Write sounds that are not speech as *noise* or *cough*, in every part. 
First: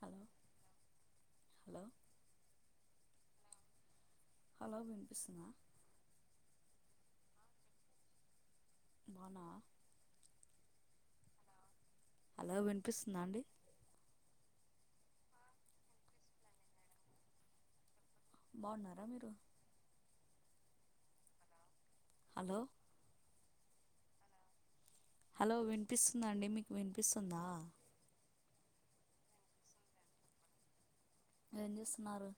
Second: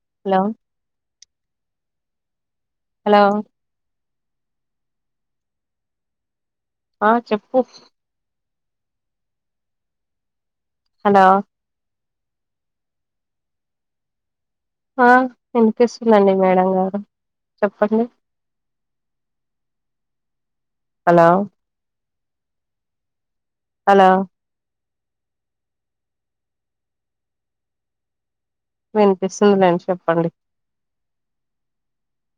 Hello hello hello hello hello వినిపిస్తుందా? ఆ చెప్పు అవునా హలో అలా వినిపిస్తుందా అండి ఆ వినిపిస్తుందండి మేడం గారు చెప్పండి బాగున్నరా మీరు హలో హలో హలో హలో వినిపిస్తుంద అండి మీకు వినిపిస్తుందా వినిపిస్తుంది అండీ చెప్పండి ఏం జేస్తున్నారు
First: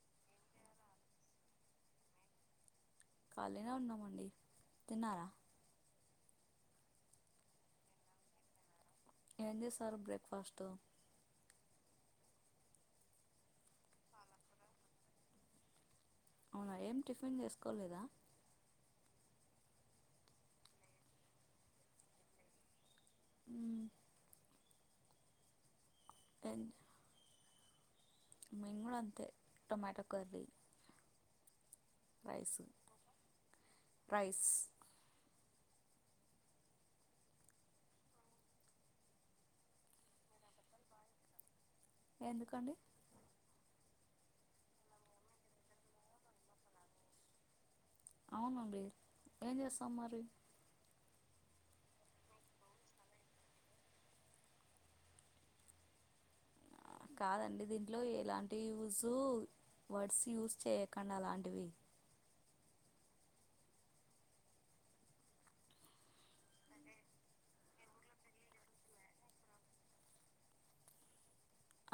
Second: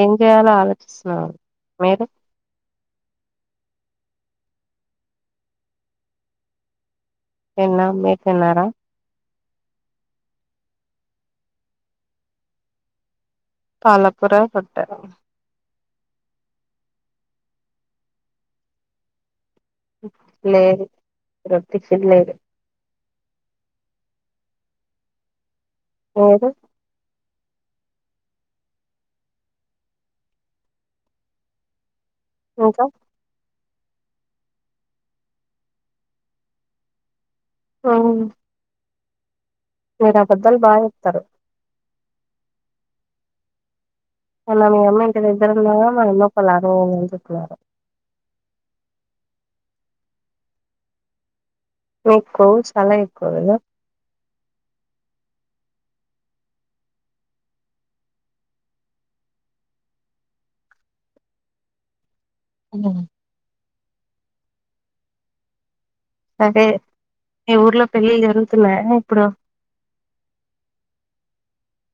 ఏం చేయాలో ఆలోచిస్తున్నాను మీరు ఖాళీనా ఉన్నామండి తిన్నారా తిన్నం మీర్ తిన్నారా ఏం చేసారు బ్రేక్ఫాస్ట్ పాలకుర కొట్టారు అవునా ఏం టిఫిన్ చేసుకోలేదా లేదు ఈరొ టిఫిన్ లేదు ఊ మీరు మేం గూడ అంతే టొమాటో కర్రీ రైస్ ఇంకా ప్రైస్ అవును మీరాబద్దల్ బా చెప్తారు ఎందుకండి మొన్న మీ అమ్మంట ఇద్దరునారు మా అమ్మ పలర్వ పోయిందని చేపినారు అవునండి ఏం చేస్తాం మరి మీక్ కొవ్వు చాలా ఎకువ కదా కాదండి దీంట్లో ఎలాంటి యూజు వర్డ్స్ యూస్ చేయకండి అలాంటివి ఊ సరే మీ ఊర్లో పెళ్ళి జరుగుతున్నాయా అండీ ఇప్పుడు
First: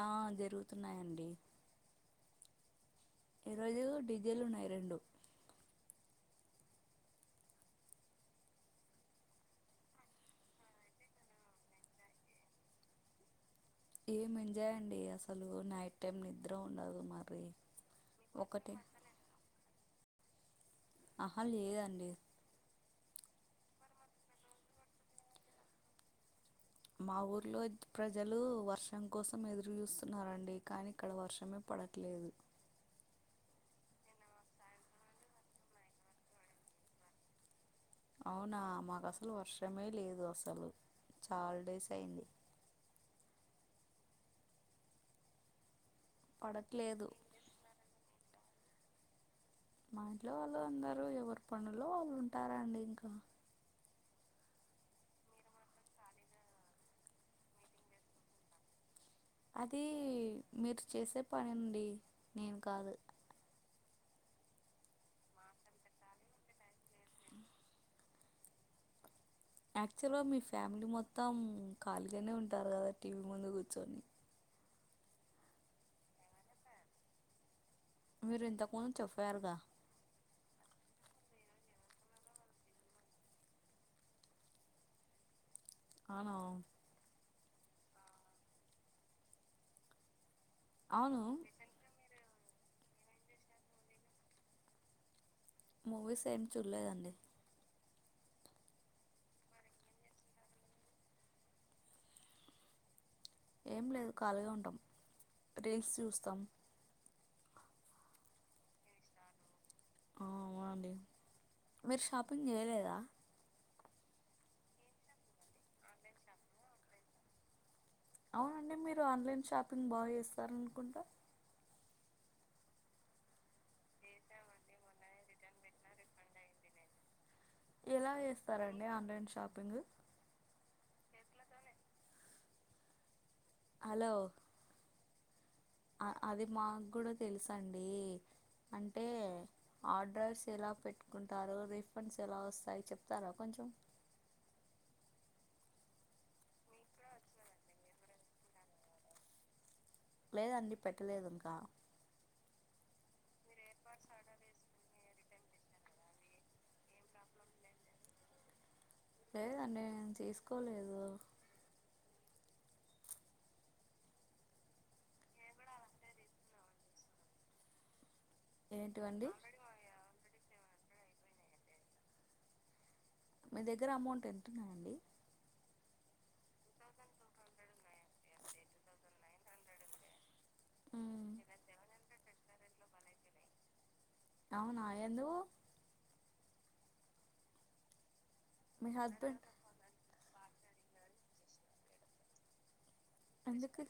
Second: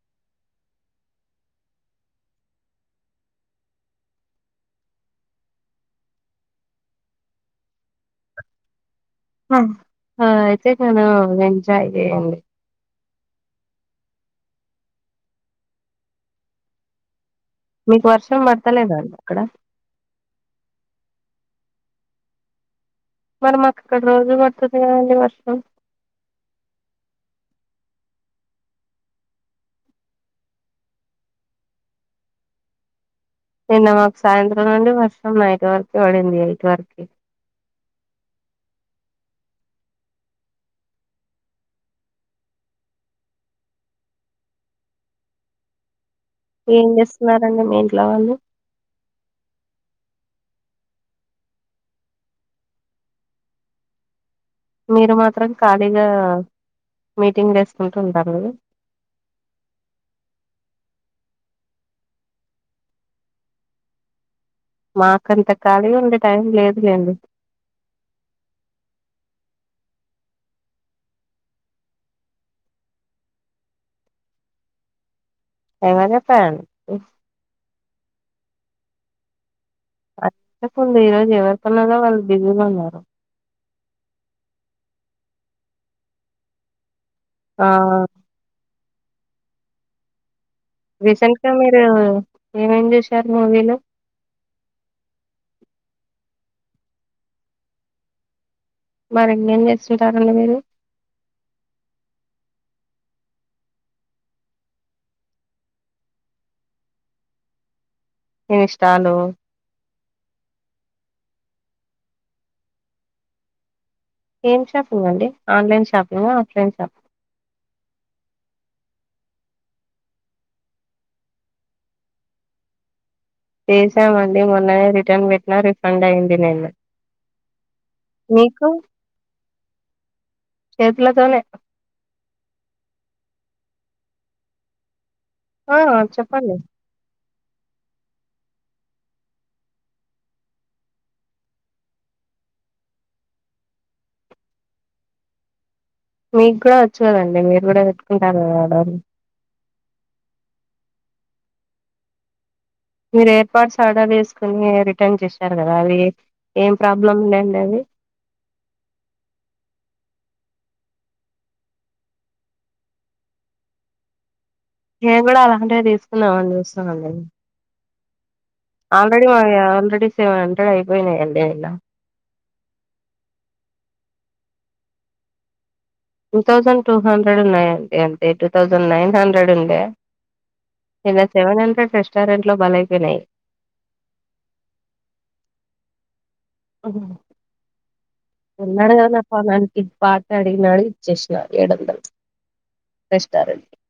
ఆ జరుగుతున్నాయండి ఈ రోజు డీజేలు ఉన్నాయి రెండు అ ఆ అయితే *unintelligible* మీరు ఎంజాయ్ చేయండి ఏం ఎంజాయ్ అండి అసలు నైట్ టైం నిద్ర ఉండదు మరి మీకు వర్షం ఒకటే పడతలేదండి అక్కడ ఆహా లేదండి మరి మాకక్కడ రోజు పడుతుంది కదండి వర్షం మా ఊర్లో ప్రజలు వర్షం కోసం ఎదురు చూస్తున్నారండి కానీ ఇక్కడ వర్షమే పడ ట్లేదు నిన్న మాకూ సాయంత్రం నుండి వర్షం నైట్ వర్క్ పడింది ఎయిట్ వర్క్ అవునా మాకు అసలు వర్షమే లేదు అసలు చాలా డేస్ అయింది ఏం పడట్లేదు చేస్తున్నారంండి మీ ఇంట్లో వాళ్ళు మా ఇంట్లో వాళ్ళు అందరు ఎవరి పనులో వాళ్ళు ఉంటారండి ఇంకా మీరు మాత్రం ఖాళీగా మీటింగ్ వేసుకుంటూ ఉంటరు కదా అది మీరు చేసే పని అండి నేను కాదు మాకంత ఖాళీ ఉండే టైం లేదులేండి *unintelligible* యాక్చువల్గా మీ ఫ్యామిలీ మొత్తం ఖాళీగానే ఉంటారు కదా టీవీ ముందు కూర్చొని ఎవర్ చెప్పారు మీరు ఇంతకుముందు చెప్పయారుగా అదే ముందు ఈ రోజు ఎవరి పనులలో వాళ్లు బీసీగ ఉన్నారు అవు ఆ అవును రీసెంట్ గా మీరు ఏమేం చూసారు మూవీలు మూవీస్ ఏమి చూడలేదండి మరి ఇన్నేం చేస్తుంటారండి మీరు ఏం లేదు ఖాళీగా ఉంటాం రింగ్స్ చూస్తాం ఇన్స్టాలూ అవునండి మీరు షాపింగ్ చేయలేదా ఏం షాపింగ్ అండి ఆన్లైన్ షాపింగా ఆఫ్లైన్ షా అవునండి మీరు ఆన్లైన్ షాపింగ్ బాగా చేస్తారనుకుంటా చేసామండి మొన్ననే రిటర్న్ పెట్టినా రిఫండ్ అయింది నే ఎలా చేస్తారండి ఆన్లైన్ షాపింగ్ చేతులతోనే హలో ఆ అ అది చెప్పండి మాకు కూడా తెలుసండీ అంటే ఆర్డ్రైస్ ఎలా పెట్టుకుంటారు రీఫండ్స్ ఎలా వస్తాయి చెప్తారా కొంచెం మీకు కూడా వచ్చు కదండి మీరు కూడా పెట్టుకుంటారు కదా ఆర్డర్ లేదండి పెట్టలేదు ఇంకా మీరు ఎయిర్పార్ట్స్ ఆర్డర్ చేసుకుని రిటర్న్ చేశారు కదా అది ఏం ప్రాబ్లం ఉందిండి అది లేదండి నేను తీసుకోలేదు నేను కూడా అలాంటిదే తీసుకుందామని చూస్తున్నానండి ఆల్రెడీ ఏంటివండి మా ఆల్రెడీ సెవెన్ హండ్రెడ్ అయిపోయినాయిండిలా మీ దగ్గర అమౌంట్ ఎంతున్నాయంండి టూ థౌజండ్ టూ హండ్రెడ్ ఉన్నాయండి అంతే టూ థౌజండ్ నైన్ హండ్రెడ్ ఉండే నిన్న సెవెన్ హండ్రెడ్ రెస్టారెంట్లో బలైపోయినాయి అవునా ఎందుకు అహ మీ ఉన్నాడుగా నా హస్బెండ్ పనానికి పార్టీ అడిగినాడు ఇచ్చేసినడు ఏడు వందలు రెస్టారెంట్ ఎందుకు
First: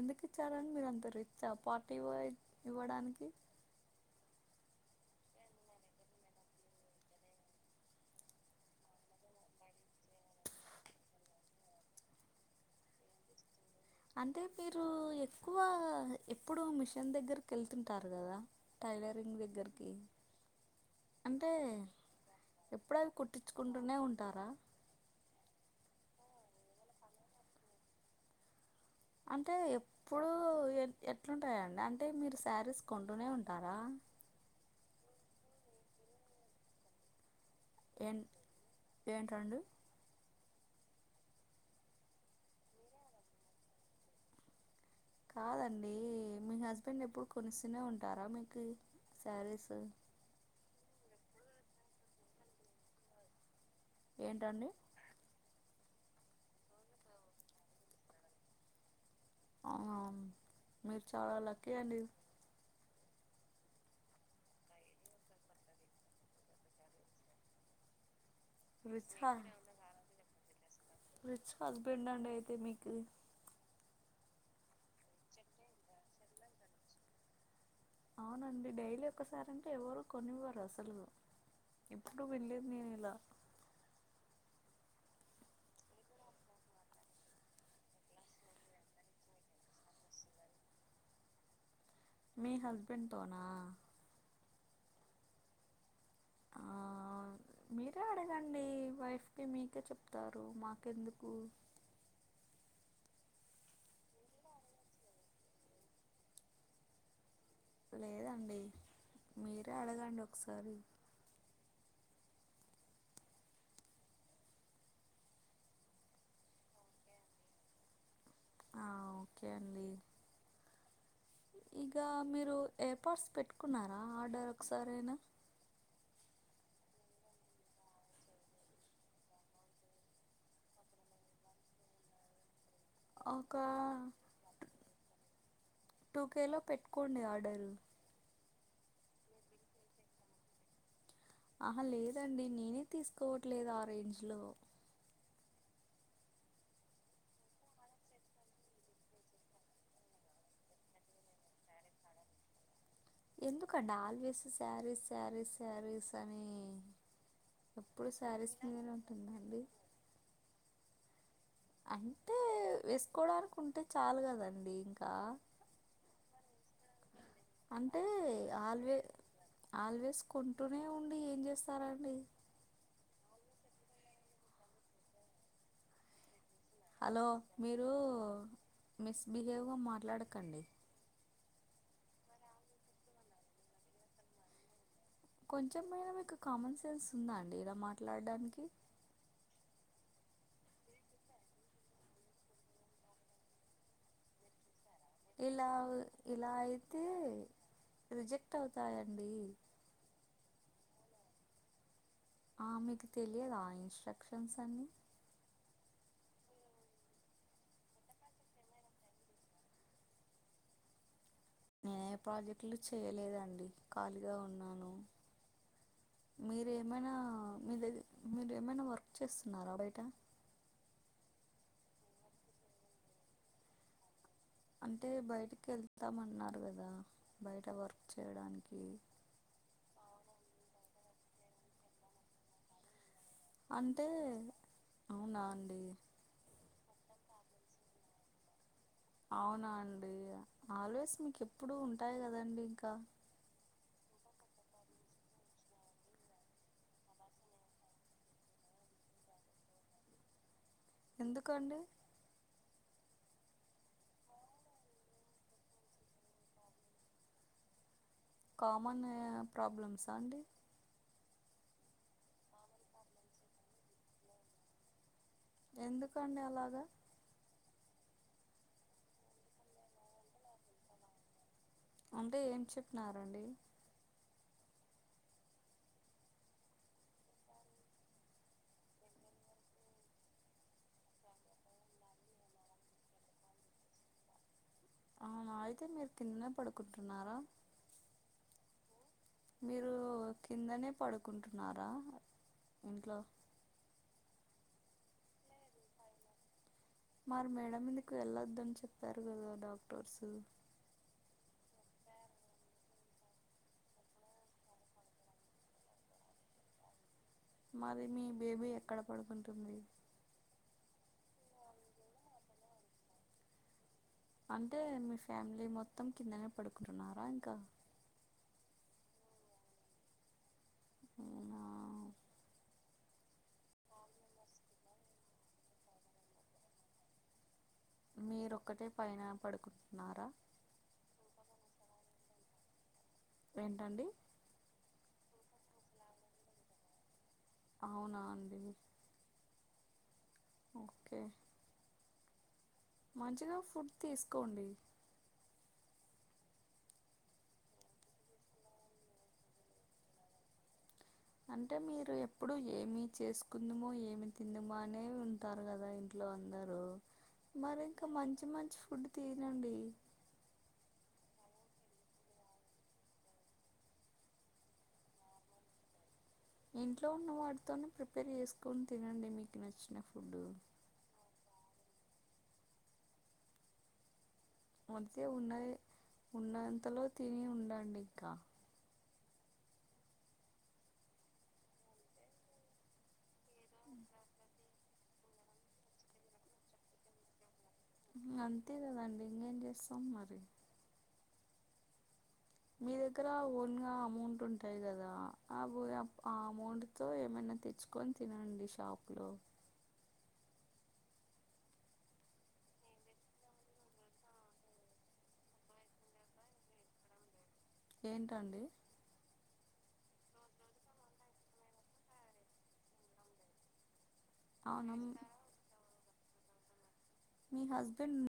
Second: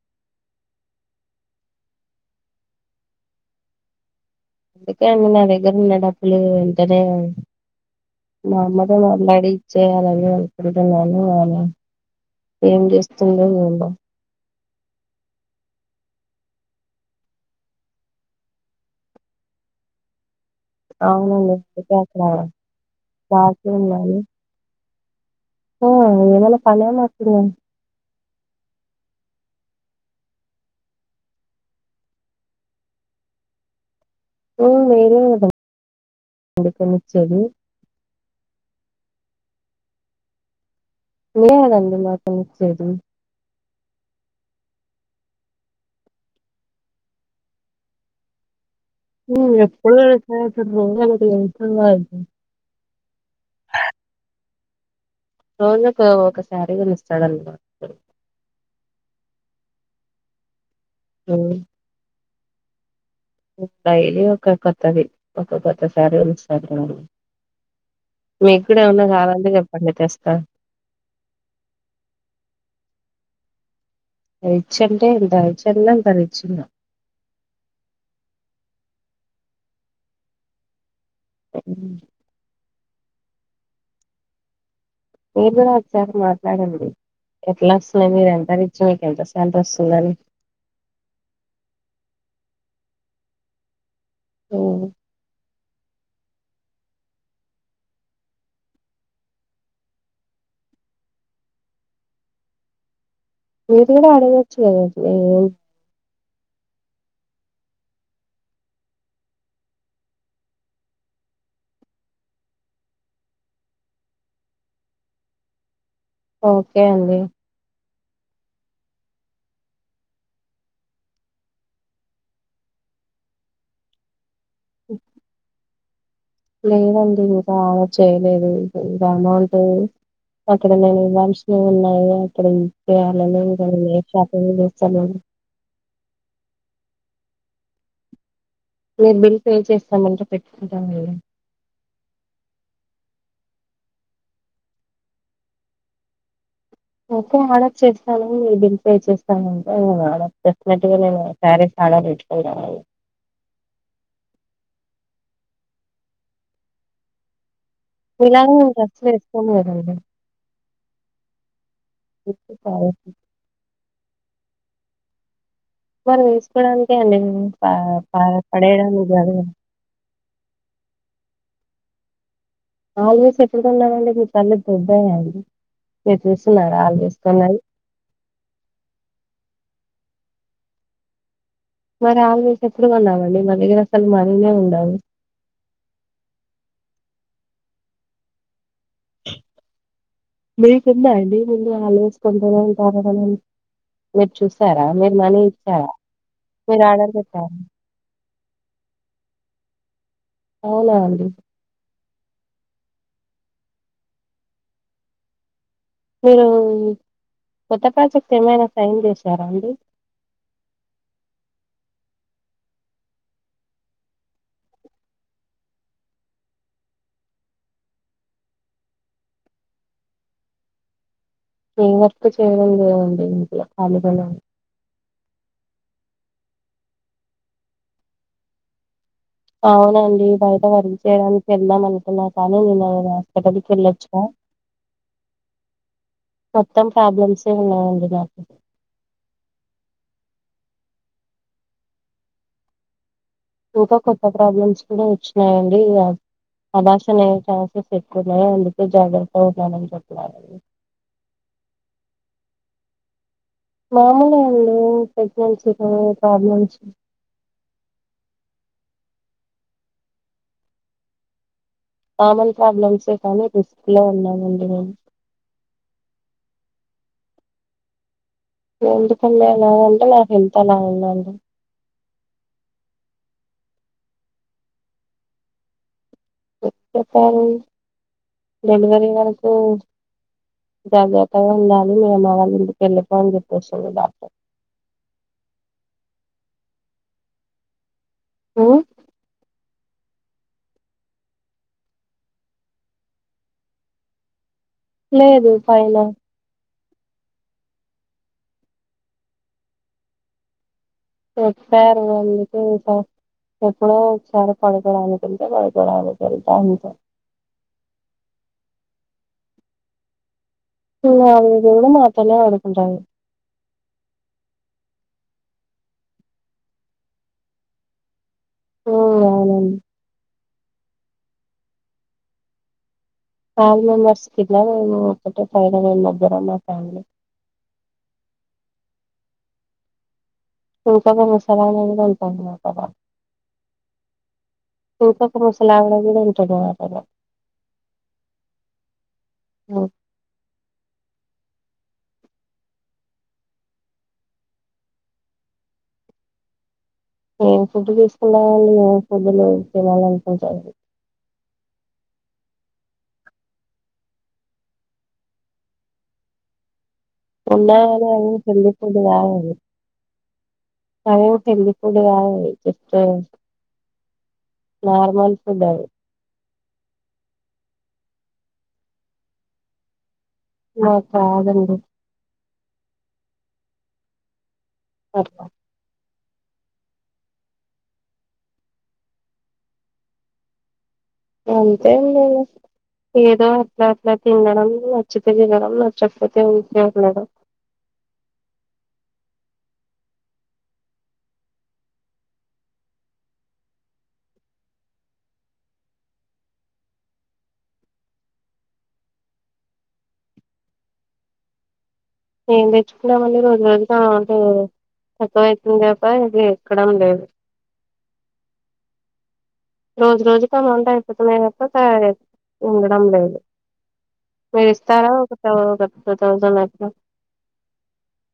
ఎందుకు ఇచ్చారని మీరు అంత రిచ్ పార్టీవ్వ ఇవ్వడానికి అందుకే అండి నా దగ్గర ఉన్న డబ్బులు వెంటనే మామ్మతో మాట్లాడి ఇచ్చేయాలి అని వెళ్పన్నా ఏం చేస్తుందో ఏం అంటే మీరు ఎక్కువ ఎప్పుడు మిషన్ దగ్గరకి వెళ్తుంటారు కదా టైలరింగ్ దగ్గరికి అంటే అవునండి అందుకే అక్కడ ఎప్పుడవి బాకీ కుట్టించుకుంటూనే ఉన్నాను ఉంటారా ఆ ఏమనా పనా మాకేమన్న అంటే ఎప్పుడు ఎ ఎట్లుంటాయంండి అంటే మీరు శారీస్ కొంటూనే ఉంటారా మ్ ఉడకనిచ్చేది ఏ ఏంటండీ మీరే కదండి మాకు పని ఇచ్చేది కాదండి మీ హస్బెండ్ ఎప్పుడు కొనిస్తూనే ఉంటారా మీకు శారీస్ ఎప్పుడు ర ఏంటండి రోజుకు ఒక సారి కోనిఇస్తాడున్నమాట అవునా మీరు చాలా ఉమ్ లక్కీ అండి డైలీ ఒక కొత్తది ఒక కొత్తసారి కోనిస్తారు మీకు కూడా ఏమన్నా రిచ్ హా కావలంటే చెప్పండి తెస్తా రిచ్ హస్బెండ్ అండి అయితే మీకు రిచ్ అంటే ఎంత రిచ్ అన్న అంత రిచ్ అన్న అవునండి డైలీ ఒక సారి అంటే ఎవ్వరు కొనివ్వరు అసలు అవు ఎప్పుడు వినలేదు నేను ఇలా మీరు కూడా ఒక్కసారి మాట్లాడండి ఎట్లా వస్తున్నాయి మీరు ఎంత రిచ్చి మీకుఎంత సొలారీ వస్తుందని మీ హస్బెండ్ తోనా ఉ ఆ మీరే అడగండి వైఫ్కి మీకే చెప్తారు మాకెందుకు మీరు కూడా అడగవచ్చు కదండి లేదండి మీరే అడగండి ఒకసారి ఓకే అండి ఆ ఓకే అండి ఇగ మీరు ఇయర్పాడ్స్ పెట్టుకున్నారా ఆర్డర్ ఒకసారైనా లేదండి ఇంక ఆలొ చేయలేదు ఇంక ఎమౌంట్ అక్కడ నేను ఇవ్వాల్సినయి ఉన్నాయి అక్కడ ఇచ్చేయాలని ఒక ఇంక నేను ఏం షాపింగ్ చేస్తాను ఓకేల పెట్టుకోండి ఆర్డరు మీరు బిల్ పే చేస్తామంటే పెట్టుకుంటామండి ఆహా లేదండి నేనే తీసుకోవట్లేదు ఆ రేంజ్ లో ఓకే ఆర్డర్ చేస్తాను మీరు బిల్ పే చేస్తాను అంటే నేను ఆర్డర్ డెఫినెట్ గా నేను సారి సరే తెచ్చుకుంటారాండి ఎందుకండి ఆల్వేస్ శారీస్ శారీస్ శారీస్ అని ఎప్పుడు మీలాగా శారీస్ నేను మీదనే డ్రెస్సులు వేసుకోను ఉంటుందాండి కదండి అంటే ఉత్తి శారీస్ వేసుకోవడానికి ఉంటే చాలు కదండి ఇంకా మరి వేసుకోవడానికే అండి మేము ప అంటే పొడి ఆల్వే పడేయడానికి కాదు కదా ఆల్వేస్ కొంటూనే ఉండి ఏం చేస్తారాండి ఆల్వేస్ ఎప్పుడుకోన్నానండి మీ కళ్ళు దొబ్బయాండి మీరు చూస్తున్నారా ఆల్వేస్ కోన్నవి ఇప్పుడు మిస్ బిహేవ్ గా మాట్లాడకండి మరి ఆల్వేస్ ఎప్పుడు కొన్నావండి మా దగ్గర అసలు మనినే ఉండవు కొంచెం అయినా మీకు కామన్ సెన్స్ ఉందా అండి ఇలా మాట్లాడడానికి మీ కింద అండి మీరు ఆలోచుకుంటార మీరు చూసారా మీరు మనీ ఇలా ఇచ్చారా ఇలా మీరు అయితే ఆరడర్ పెట్టారా రిజెక్ట్ అవుతాయండి అవునాఅండి ఆమెకు తెలియదా ఇన్స్టక్షన్స్ అన్ని మీరు కొత్త ప్రాజెక్ట్ ఏమైనా సైన్ చేసారా అండి నేనే ఏ ప్రాజెక్టులు చేయలేదండి ఖాళీగా ఉన్నాను మీరేమైనా మీ దగ్గ మీరు ఏమైనా వర్క్ చేస్తున్నారా బయట ఏ వర్క్ చేయడం లేదండి ఇంట్లో ఖాళీగానే అంటే బయటికి వెళ్తామన్నారు కదా బయట వర్క్ చేయడానికి అవునండి బయట వర్క్ చేయడానికి వెళ్దాం అనుకున్న కానీ నేను అవి అంటే అవునా అండి మొత్తం ప్రాబ్లమ్స్యే ఉన్నాయండి మాకు అవునా అండి ఆల్వేస్ మీకు ఎప్పుడు ఉంటాయి కదండి ఇంకా ఇంకా కొత్త ప్రాబ్లమ్స్ కూడా వచ్చినాయండి ఇగ అభాషన్ అయే ఛాన్సెస్ ఎక్కువ ఉన్నాయి అందుకే జాగ్రత్తగా ఉంటానని చెప్ప ఆమెకి ఎందుకండి మామూలే అండి ప్రెగ్నెన్సీలో ప్రాబ్లమ్స్ కామన్ ప్రాబ్లమ్సా అండి కామన్ ప్రాబ్లమ్సే కానీ రిస్క్ లో ఉన్నామండి మేము ఎందుకండి అలాగా ఎందు కండి *unintelligible* ఎలా ఉంటే నాకు ఎంత అలా ఉన్నాండి అంటే ఏం చెప్పినారండి చెప్పారు జనవరి వరకు *unintelligible* జాగ్రత్తగా ఉండాలి మీ అమ్మ వాళ్ళ ఇంటికి వెళ్ళిపో అని చెప్పేస్తుంది డాక్టర్ అవునా అయితే మీరు కిందనే పడుకుంటున్నారా ఉం మీరు కిందనే పడుకుంటున్నారా ఇంట్లో లేదు ఫైన మరి మేడ మీదకు వెళ్ళొద్ద అని చెప్పారు కదా డాక్టర్స్ చెల్లారు అందుకు ఎప్పుడో వచ్చారు పడకోడానికికుళ్తే పడకోడా అకుళ్తా అందు *unintelligible* మరి మీ బేబీ ఎక్కడ పడుకుంటుంది మా బేబీ కూడా మాతోనే పడుకుంటుంది అంటే మీ ఫ్యామిలీ మొత్తం కిందనే పడుకుంటున్నారా ఇంకా ఉం అవునండి హా ఫైవ్ మెంబర్స్కి ఇంద నే *unintelligible* ఒక ఫైవ మెంర్ బరా మా ఫ్యామిలీ మీరొక్కటే పైన పడుకుంటున్నారా తకాగా మసాలతాబ *unintelligible* ఏంటండి తూసకుసలావంట *unintelligible* అవునా అండి ఓ ఓకే మంచిగా ఫుడ్ తీసుకోండి ఏం ఫుడ్ తీసుకున్నాలి *unintelligible* ఏం ఫుడ్లు తినాలి అనుకుంటుడి అంటే మీరు ఎప్పుడు ఏమి చేసుకుందమో ఏమి తిందమో అనే ఉంటు ఉంటారు కదా ఇంట్లో అందరు మరి ఉన్నాయి ఇంకా కాని అవి మంచి హెల్దీ మంచి ఫుడ్ తినండి అరే తిండి *unintelligible* నార్మల్ ఫుడ్ అది ఇంట్లో ఉన్న వాటితోనే ప్రిపేర్ చేసుకొని తినండి మీకు నచ్చిన ఫుడ్ నాక్ రాదండి వండితే అట్లా ఉన్నదే ఉన్నంతలో తిని ఉండండి ఇంకా అంతేమిలేదు ఏదో అట్లా అట్లా తినడం చ్చితె తినడం నచ్చకపోతే ఊర్కేఅట్ల ఉండడం అంతే గదండి ఇంగేమ్ జేస్తాం మరి మీ దగ్గర ఓన్ గా అమౌంట్ ఉంటది గదా ఆ ప్ ఆ అమౌంట్ తో ఏమైనా తెచ్చుకొని తినండి షాప్ లో మేం తెచ్చుకుంటామండి రోజు రోజుకు అంటే తక్కువ అయితుంది తప్ప ఇది ఎక్కడం లేదు ఏంటండి రోజు రోజుకి అమౌంట్ అయిపోతుంది తప్ప *unintelligible* ఉండడం లేదు మీకు అవునా ఇస్తారా ఒక తౌసంద్ టూ తౌసండ్ అట్ల మీ హస్బెండ్